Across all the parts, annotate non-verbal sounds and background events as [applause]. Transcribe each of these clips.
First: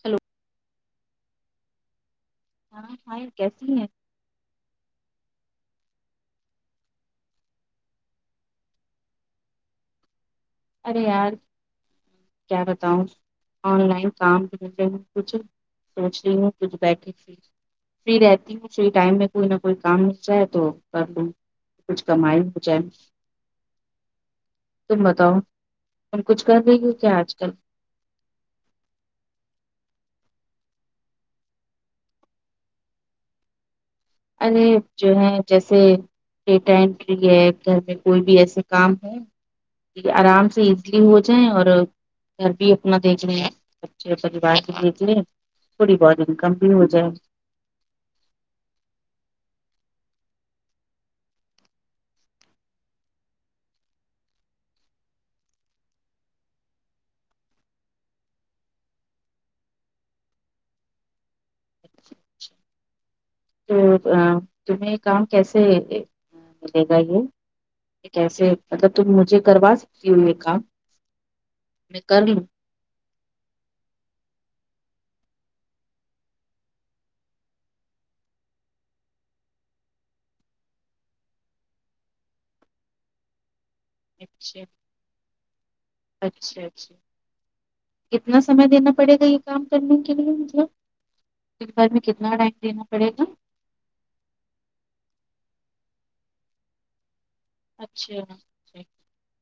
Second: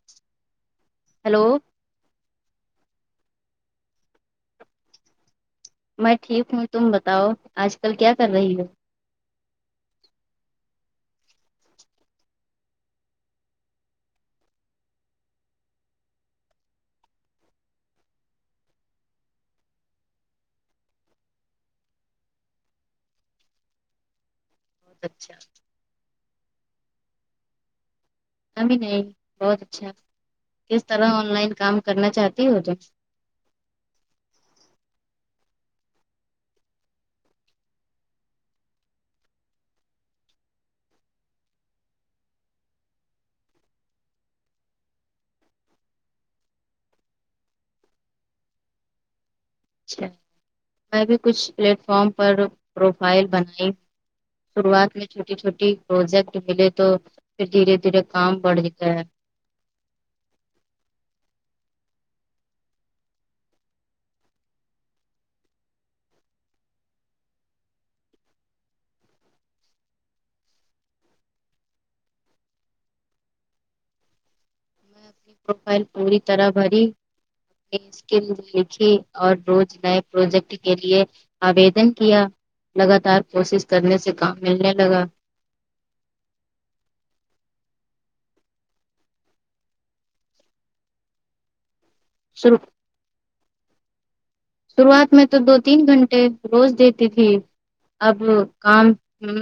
hello hello ہاں ہاں کیسی ہیں میں ٹھیک ہوں تم بتاؤ آج کل کیا کر رہی ہو ارے یار کیا بتاؤں آن لائن کام کر ہ کچھ سوچ رہی ہوں کچھ بیٹھے فری رہتی ہوں فری ٹائم میں کوئی نہ کوئی کام ملتا ہے تو کر لوں کچھ کمائی ہو جائے تم بہت بتاؤ اچھا تم کچھ کر رہی ہو کیا آج کل ابھی نہیں بہت اچھا کس طرح آن لائن کام کرنا چاہتی ہو تو اے جو ہے جیسے ڈیٹا انٹری ہے گھر پ کوئی بھی ایسے کام ہے آرام سے ایزلی ہو جائیں اور گھر بھی اپنا دیکھ ل اچھے پریوار کی دھ لیے تھوڑی بور ان کم بھی ہو جائے اچھا میں بھی کچھ پلیٹ فارم پر پروفائل بنائی شروعات میں چھوٹی چھوٹی پروجیکٹ ملے تو پھر دھیرے دھیرے کام بڑھ جتا ہے تو تمہیں کام کیسے ملے گا یہ کیسے مطلب تم مجھے کروا سکتی ہو یہ کام میں کر لوں میں اپنی پروفائل پوری طرح بری اسکل لکھی اور روز نئے پروجیکٹ کے لیے آودن کیا لگاتار کوشش کرنے سے کام اچھا ملنے لگا اچھا اچھا کتنا سمے دینا پڑے گا یہ کام کرنے کے لیے مجھے دن بھر میں کتنا شروع ٹائم دینا پڑے گا شروعات میں تو دو تین گھنٹے روز دیتی تھی اب اچھا اچھا کام ہم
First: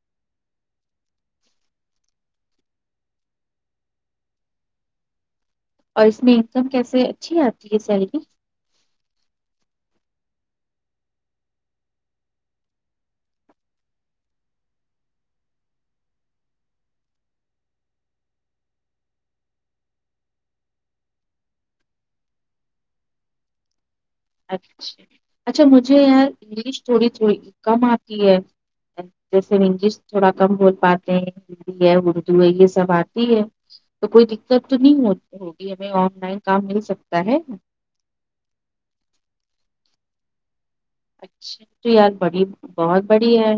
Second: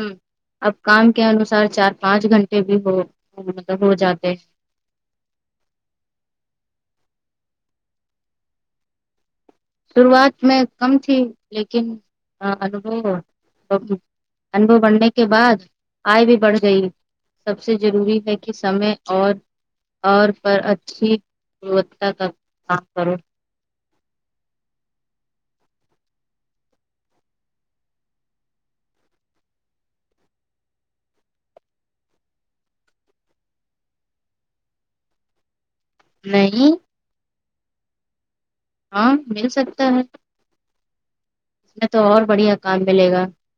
اب کام کے انوسار چار پانچ گھنٹے بھی ہو مطلب ہو جاتے اور اس میں انکم کیسے اچھی آتی ہے آپ کی یہ سیلری شروعات میں کم تھی لیکن انو [unintelligible] انبو بڑنے کے بعد آئے بھی بڑھ گئی سب سے ضروری ہے کہ سمے اور اور پر اچھی گنوتتا کا کام کرو اچھا اچھا مجھے یار انگلش تھوڑی تھوڑی کم آتی ہے جیسے انگلش تھوڑا کم بول پاتے ہیں ہندی ہے اردو ہے یہ سب آتی ہے تو کوئی دقت تو نہیں ہو ہوگی ہمیں آن لائن کام نہیں مل سکتا ہے ہاں مل سکتا ہے اچھا اچ میں تو یار اور بڑی بڑھیا کام بہت ملے گا بڑی ہے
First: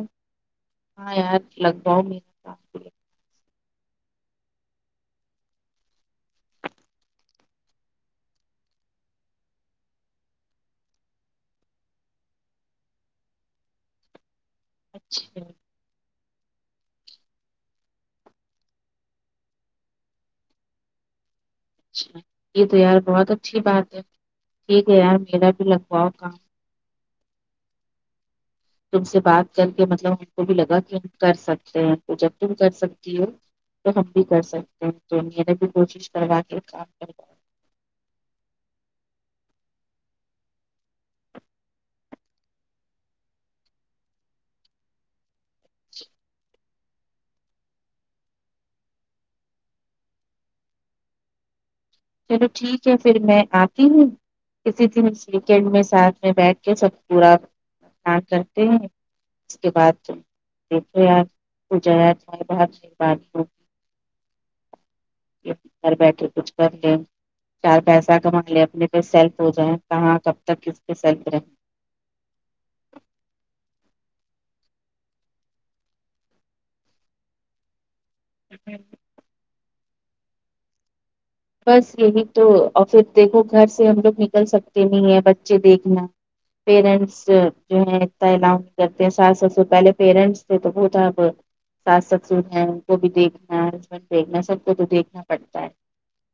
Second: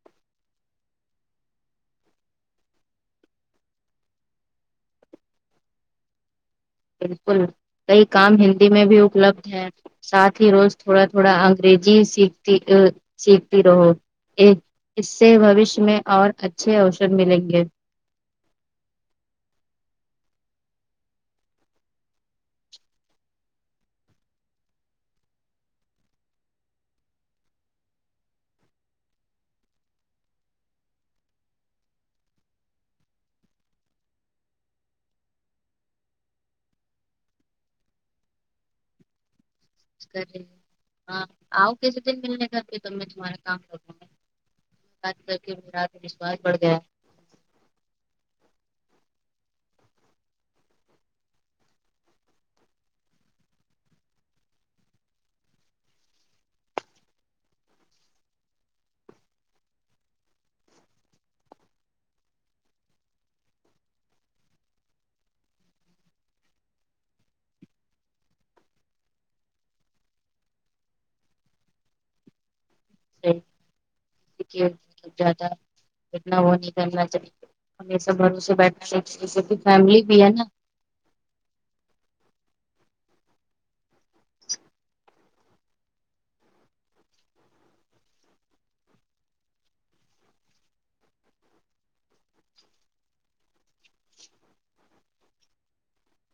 ہاں یار لگ بھؤ میں بالکل کئی کام ہندی میں بھی اپلبدھ ہے ساتھ ہی روز تھوڑا تھوڑا انگریزی سیکھتی ا سیکھتی رہو ایک اس سے اچھا بوشیہ میں اور اچھے اوسد ملیں گے اچھا یہ تو یار بہت اچھی بات ہے ٹھیک ہے یار میرا بھی لگواؤ کام تم سے بات کر کے مطلب ان کو بھی لگا کہ ہم کر سکتے ہیں جب تم کر سکتی ہو تو ہم بھی کر سکتے ہیں تو میرے بھی کوشش کروا کے کام کروا کر ہاں آؤ کیسے دن ملنے گھر پہ تو میں تمہارا کام کروںا کد کر کے میرات وشوس بڑھ گیا چلو ٹھیک ہے پھر میں آتی ہوں کسی دن ویکڈ میں ساتھ میں بیٹھ کے سب پوراان کرتے ہیں اس کے بعد دیکھے یار [unintelligible] وہ ج چار ب سے بات گھر بیٹھے کچھ کر لے چار پیسہ کما لے اپنے پہ سیلف ہو جائے کہاں کب تک کس پہ سیلف رہیں [unintelligible] ہمیشہ گھروں سے بیٹھنا [inaudible] فیملی بھی ہے نا بس یہی تو اور پھر دیکھو گھر سے ہم لوگ نکل سکتے نہیں ہیں بچے دیکھنا پیرنٹس جو ہے ات الاؤ نہیں کرتے ساس سسر سے پہلے پیرنٹس تھے تو تھا اب ساس سسر ہیں ان کو بھی دیکھنا ہسبینڈ دیکھنا سب کو تو دیکھنا پڑتا ہے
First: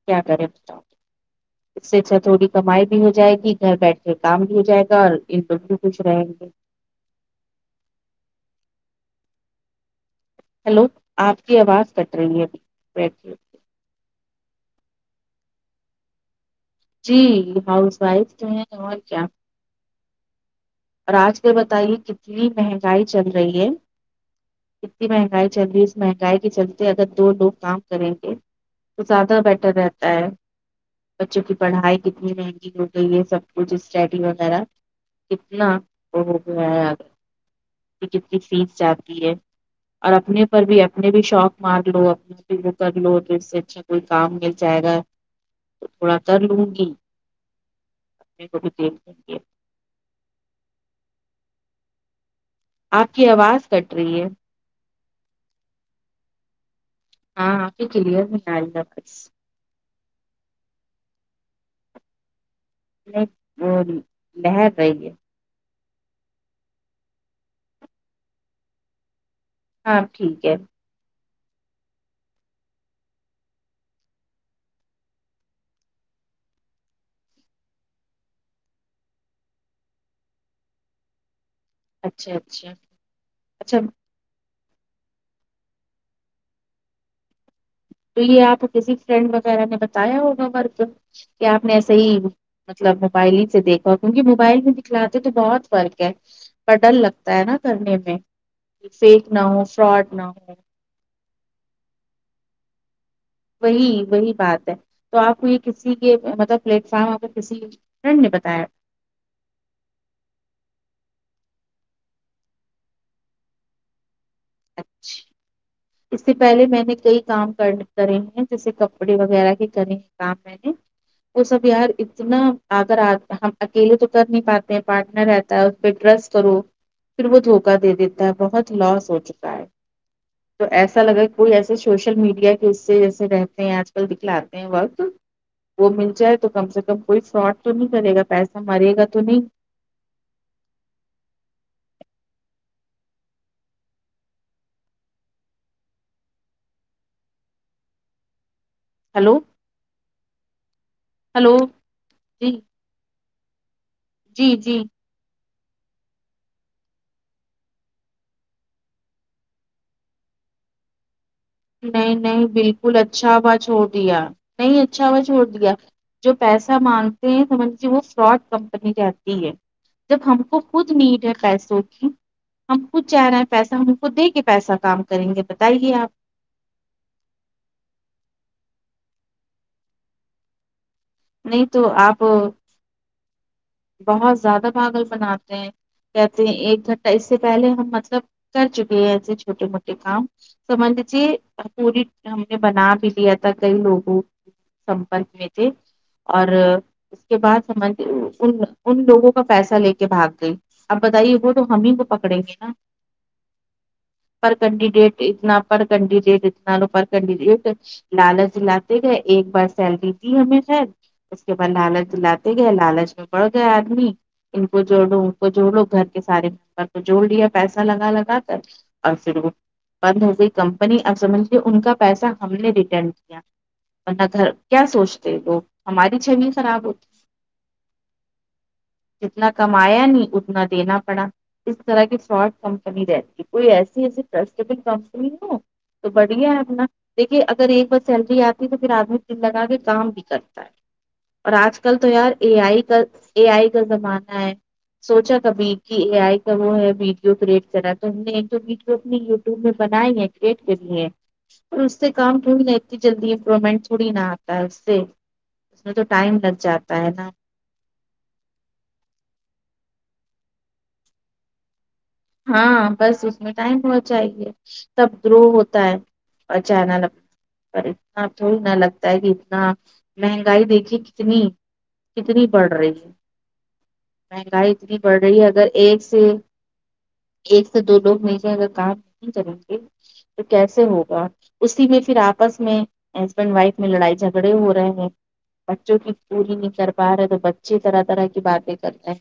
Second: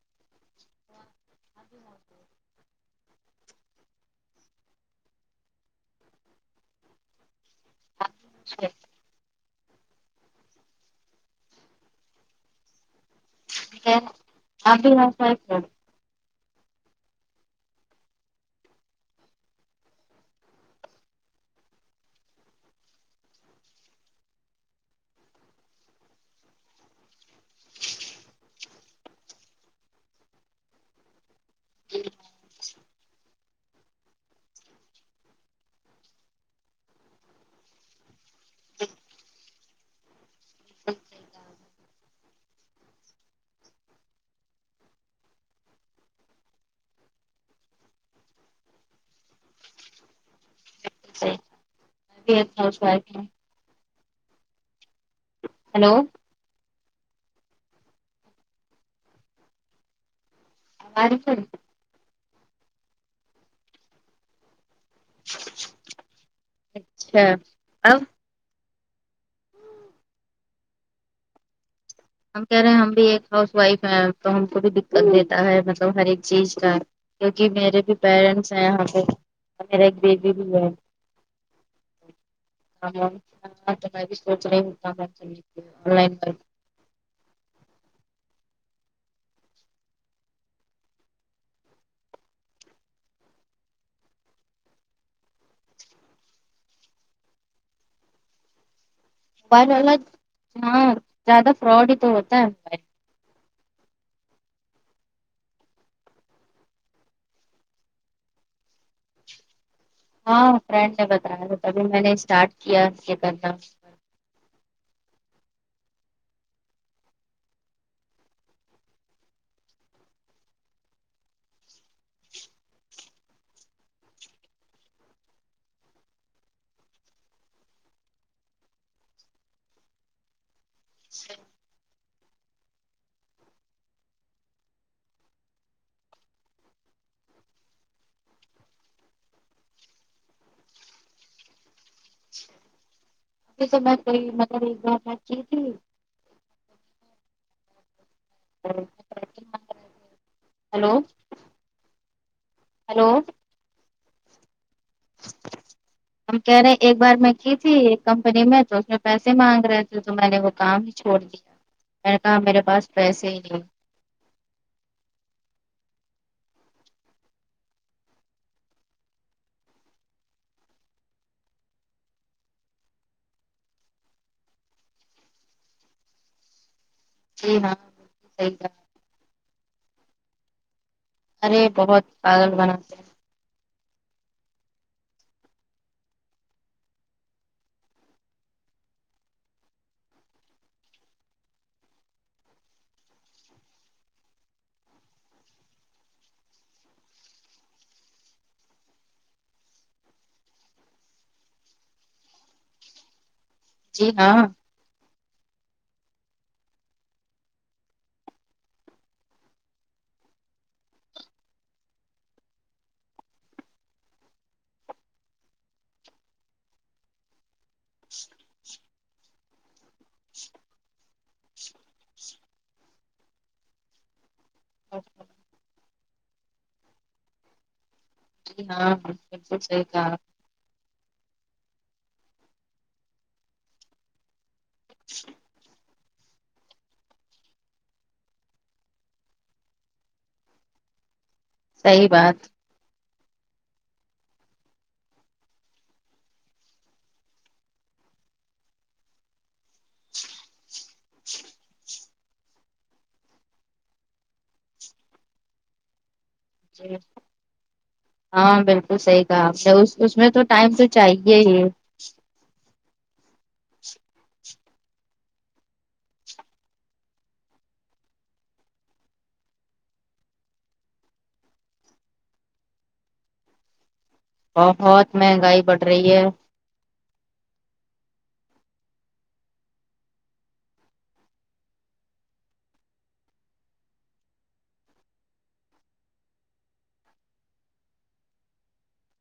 کیا کریں بتاؤ اس سے اچھا تھوڑی کمائی بھی ہو جائے گی گھر بیٹھ کے کام بھی ہو جائے گا اور ان لوگ بھی کچھ رہیں گے [unintelligible] ہیلو آپ کی آواز کٹ رہی ہے ابھی بیٹھے [unintelligible] جی ہاؤس وائف جو ہے اور کیا اور آج کے بتائیے کتنی مہنگائی چل رہی ہے اتنی مہنگائی چل رہی اس مہنگائی کے چلتے اگر دو لوگ کام کریں گے تو زیادہ بیٹر رہتا ہے بچوں کی پڑھائی کتنی مہنگی ہو گئی ہے سب کچھ اسٹڈی وغیرہ اتنا وہ ہو گیا ہے ا کہ کتنی فیس جاتی ہے اور اپنے پر بھی اپنے بھی شوق مار لو اپنے وہ کر لو تو اس سے اچھا کوئی کام مل جائے گا تھوڑا کرلوں گی بہت دیر کر ہوگئے [inaudible] آپ کی آواز کٹ رہی ہے ہیلو ہاں آپ کی کلیئر نہیں آری آواز آری کیا نہیں نہیں لہر رہی ہے اچھا اب اب ٹھیک ہے ہم کہہ رہے ہیں ہم بھی ایک ہاؤس وائف ہے تو ہم کو بھی دقت دیتا ہے مطلب ہر ایک چیز کا کیونکہ میرے بھی پیرنٹس ہیں یہاں پہ اور میرا ایک ببی ہے اچھا اچھا اچھا [unintelligible] تو میں بھی سوچ رہی ہوتا آن لائن پر تو یہ آپ کسی فرینڈ وغیرہ نے بتایا ہوگا ورک کہ آپ نے ایسے ہی مطلب موبائل ہی سے دیکھا کیونکہ موبائل میں دکھلاتے تو بہت فرق ہے اور ڈر لگتا ہے نا کرنے میں فیک نہ ہو موبائل والا فراڈ نہ ہو ہاں زیادہ فراڈ ہی تو ہوتا ہے وہی وہی بات ہے تو آپ کو یہ کسی کے مطلب پلیٹ فارم پے کسی فرینڈ نے بتایا ہاں فرینڈ نے بتایا تھا تبھی میں نے اسٹارٹ کیا یہ کرنا اچھا اس سے پہلے میں نے کئی کام کرے ہیں جیسے کپڑے وغیرہ کے کرے ہے کام [unintelligible] وہ سب یار اتنا اگر ہم اکیلے تو کر نہیں پاتے ہیں پارٹنر رہ اس پہ ٹرسٹ کرو پھر وہ دھوکا دے دیتا ہے بہت لاس ہو چکا ہے تو ایسا لگا ابھی کوئی ایسے سوشل میڈیا کے اس سے جیسے رہتے ہیں آج کل دکھلاتے ہیں وقت وہ مل جائے تو کم سے کم کوئی فراڈ تو نہیں کرے گا پیسہ مرے گا تو نہیں سے میںئی مطلب گئے کی تھی [unintelligible] ہیلو ہیلو ہیلو جی ہیلو جی جی ہم کہہ رہے ہیں ایک بار میں کی تھی ایک کمپنی میں تو اس میں پیسے مانگ رہے تھے تو میں نے وہ کام چھوڑ دیا میں نہیں نے کہا نہیں میرے پاس بالکل پیسے اچھا ہی ہوا نہیں چھوڑ دیا نہیں اچھا ہوا چھوڑ دیا جو پیسہ مانگتے ہیں سمجھے وہ فراڈ کمپنی رہتی ہے جب ہم کو خود نیٹ ہے پیسوں کی ہم خود چاہ رہے ہیں پیسہ ہم خود دے کے پیسہ کام کریں گے بتائیے آپ جی ہاں صحیح کہا نہیں ارے تو بہت آپ پاگل بناتے ہیں بہت زیادہ پاگل بناتے ہیں کہتے ہیں ایک گھنٹہ اس سے پہلے ہم مطلب کر چکے ہیں ایسے چھوٹے موٹے کام سمجھ لیجیے پوری ہم نے بنا بھی لیا تھا کئی لوگوں سمپرک میں تھے اور اس کے بعد سمجھ ان ان لوگوں کا پیسہ لے کے بھاگ گئی اب بتائیے وہ تو ہم ہی وہ پکڑیں گے نا جی ہاں کنڈیڈیٹ اتنا پر کنڈیڈیٹ اتنا پرکنڈیڈیٹ لالچ دلاتے گئے ایک بار سیلری دی ہمیں خیر اس کے بعد لالچ دلاتے گئے لالچ میں پڑھ گیا آدمی ان کو جوڑ لو ان کو جوڑ لو گھر کے سارے ممبر کو جوڑ لیا پیسہ لگا لگا کر [unintelligible] بند ہو گئی کمپنی سمجھئے ان کا پیسہ ہم نے ریٹرن کیا ورنہ گھر کیا سوچتے لوگ ہماری چھوی خراب ہوتی جی ہاں جتنا بالکل صحیح کمایا کہا نہیں اتنا اتنا دینا پڑا اس طرح کی فراڈ کمپنی رہتی ہے کوئی ایسی ایسی ٹراسٹیبل کمپنی ہو تو بڑھیا ہے اپنا دیکھیے اگر ایک بار سیلری آتی تو پھر آدمی دن لگا کے کام بھی کرتے اور آج کل صحیح تو یار بات اے آئی کا اے آئی کا زمانہ ہے سوچا کبھی کی اے آئی کا وہ ہے ویڈیو کریٹ کرا ہے تو ہم نے ایک دو ویڈیو اپنی تو میں بنائی ہیں کھٹ کے لیے اس سے کام تھوڑی نہیں اتی جلدی امپرومنٹ تھوڑی نا آتا ہے اس سے اس میں تو ٹائم لگ جی جاتا ہے نا ہاں بالکل صحیح کہا آپ نے اس اس میں تو ٹائم تو چاہیے ہی ہاں بس اس میں ٹائم بہت چائیے تب گرو ہوتا ہے اچھا نہ لو پر اتنا تھوڑی نا لگتا ہے کی اتنا مہنگائی دیکھی کتنی کتنی بڑھ رہی ہے مہنگائی اتنی بہت بڑھ رہی ہے مہنگائی اگر بڑھ ایک رہی سے ہے ایک سے دو لوگ ملکے اگر کام نہیں کریں گے تو کیسے ہوگا اسی میں پھر آپس میں ہسبینڈ وائف میں لڑائی جھگڑے ہو رہے ہیں بچوں کی پوری نہیں کر پا رہے تو بچے طرح طرح کی باتیں کرتے ہیں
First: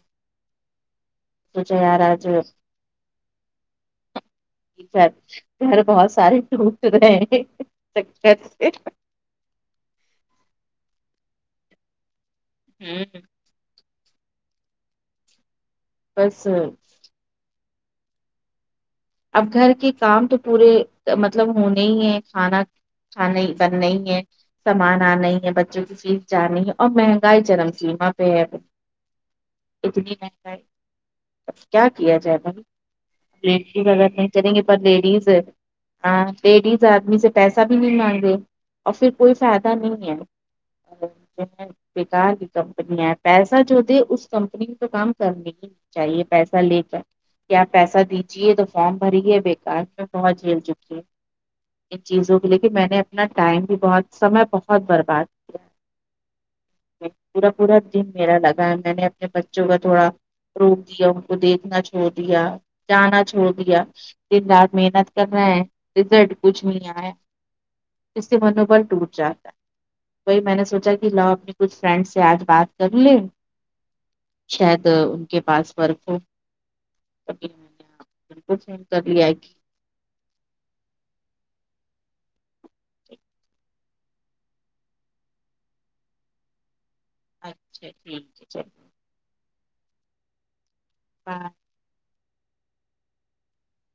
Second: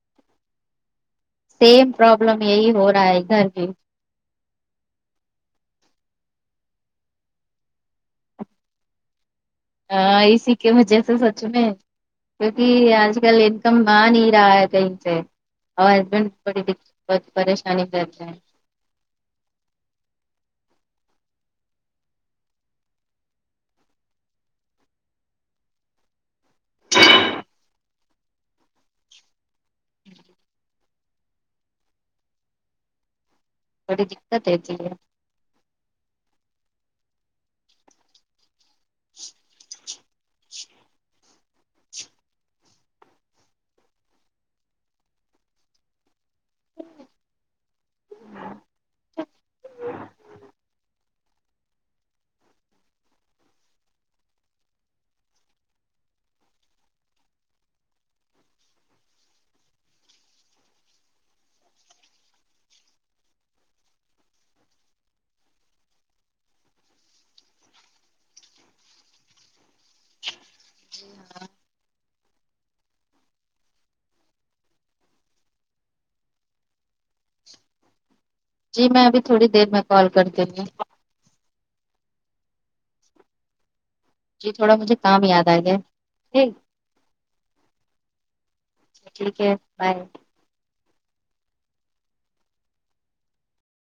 سوچا سیم یار آج پرابلم یہی ہو رہا ہے ادھر بھی گھر بہت سارے ٹوٹ رہے ہ اسی کے وجے سے سچ میں کیونکی آج ہوں کل کما نہیں رہا ہے کہیں سے اور ہسبینڈ بس بڑی دکت پریشانی دیتے ہیں اب گھر کے کام تو پورے مطلب ہونے ہی ہے کھانا کھانائ بنائ ہے کمانا نہیں ہے بچوں کی فیس جانی ہے اور مہنگائی چرم سیما پے ہے اب اتنی مہنگائی اب کیا کیا جائے بولیے اگر بڑی نہیں دقت چلیں گے رہتی پر لیڈیز ہے ہاں لیڈیز آدمی سے پیسہ بھی نہیں مانگرے اور فیر کوئی فائدہ نہیں ہے [unintelligible] بیکار کی کمپنییاں ہے پیسہ جو دے اس کمپنی تو کام کرنے کی چاہیے پیسہ لے کر یا پیسہ دی جیے تو فارم بھری ہے بےیکار میں بہت جھیل چکی ہے ان چیزوں کے لے کے میں نے اپنا ٹائم بھی بہت سمے بہت برباد کیا ہے پورا پورا دن میرا لگا ہے میں نے اپنے بچوں کا تھوڑا روک دیا ان کو دیکھنا چھوڑ دیا جانا چھوڑ دیا دن رات محنت کر رہے ہے رزلٹ کچھ نہیں آیا جسے منوبل ٹوٹ جاتا ہے وہی میں نے سوچا کہ لاؤ اپنے کچھ فرینڈ سے آج بات کر لیں شاید ان کے پاس ورک ہو نے بالکل جی فون میں کر ابھی لیا تھوڑی کہ دیر میں کال کرتی ہوں جی تھوڑا مجھے کام یاد آ گیا ٹھیک اچھا ٹھیک ہے چلو ٹھیک ہے بائے ہاں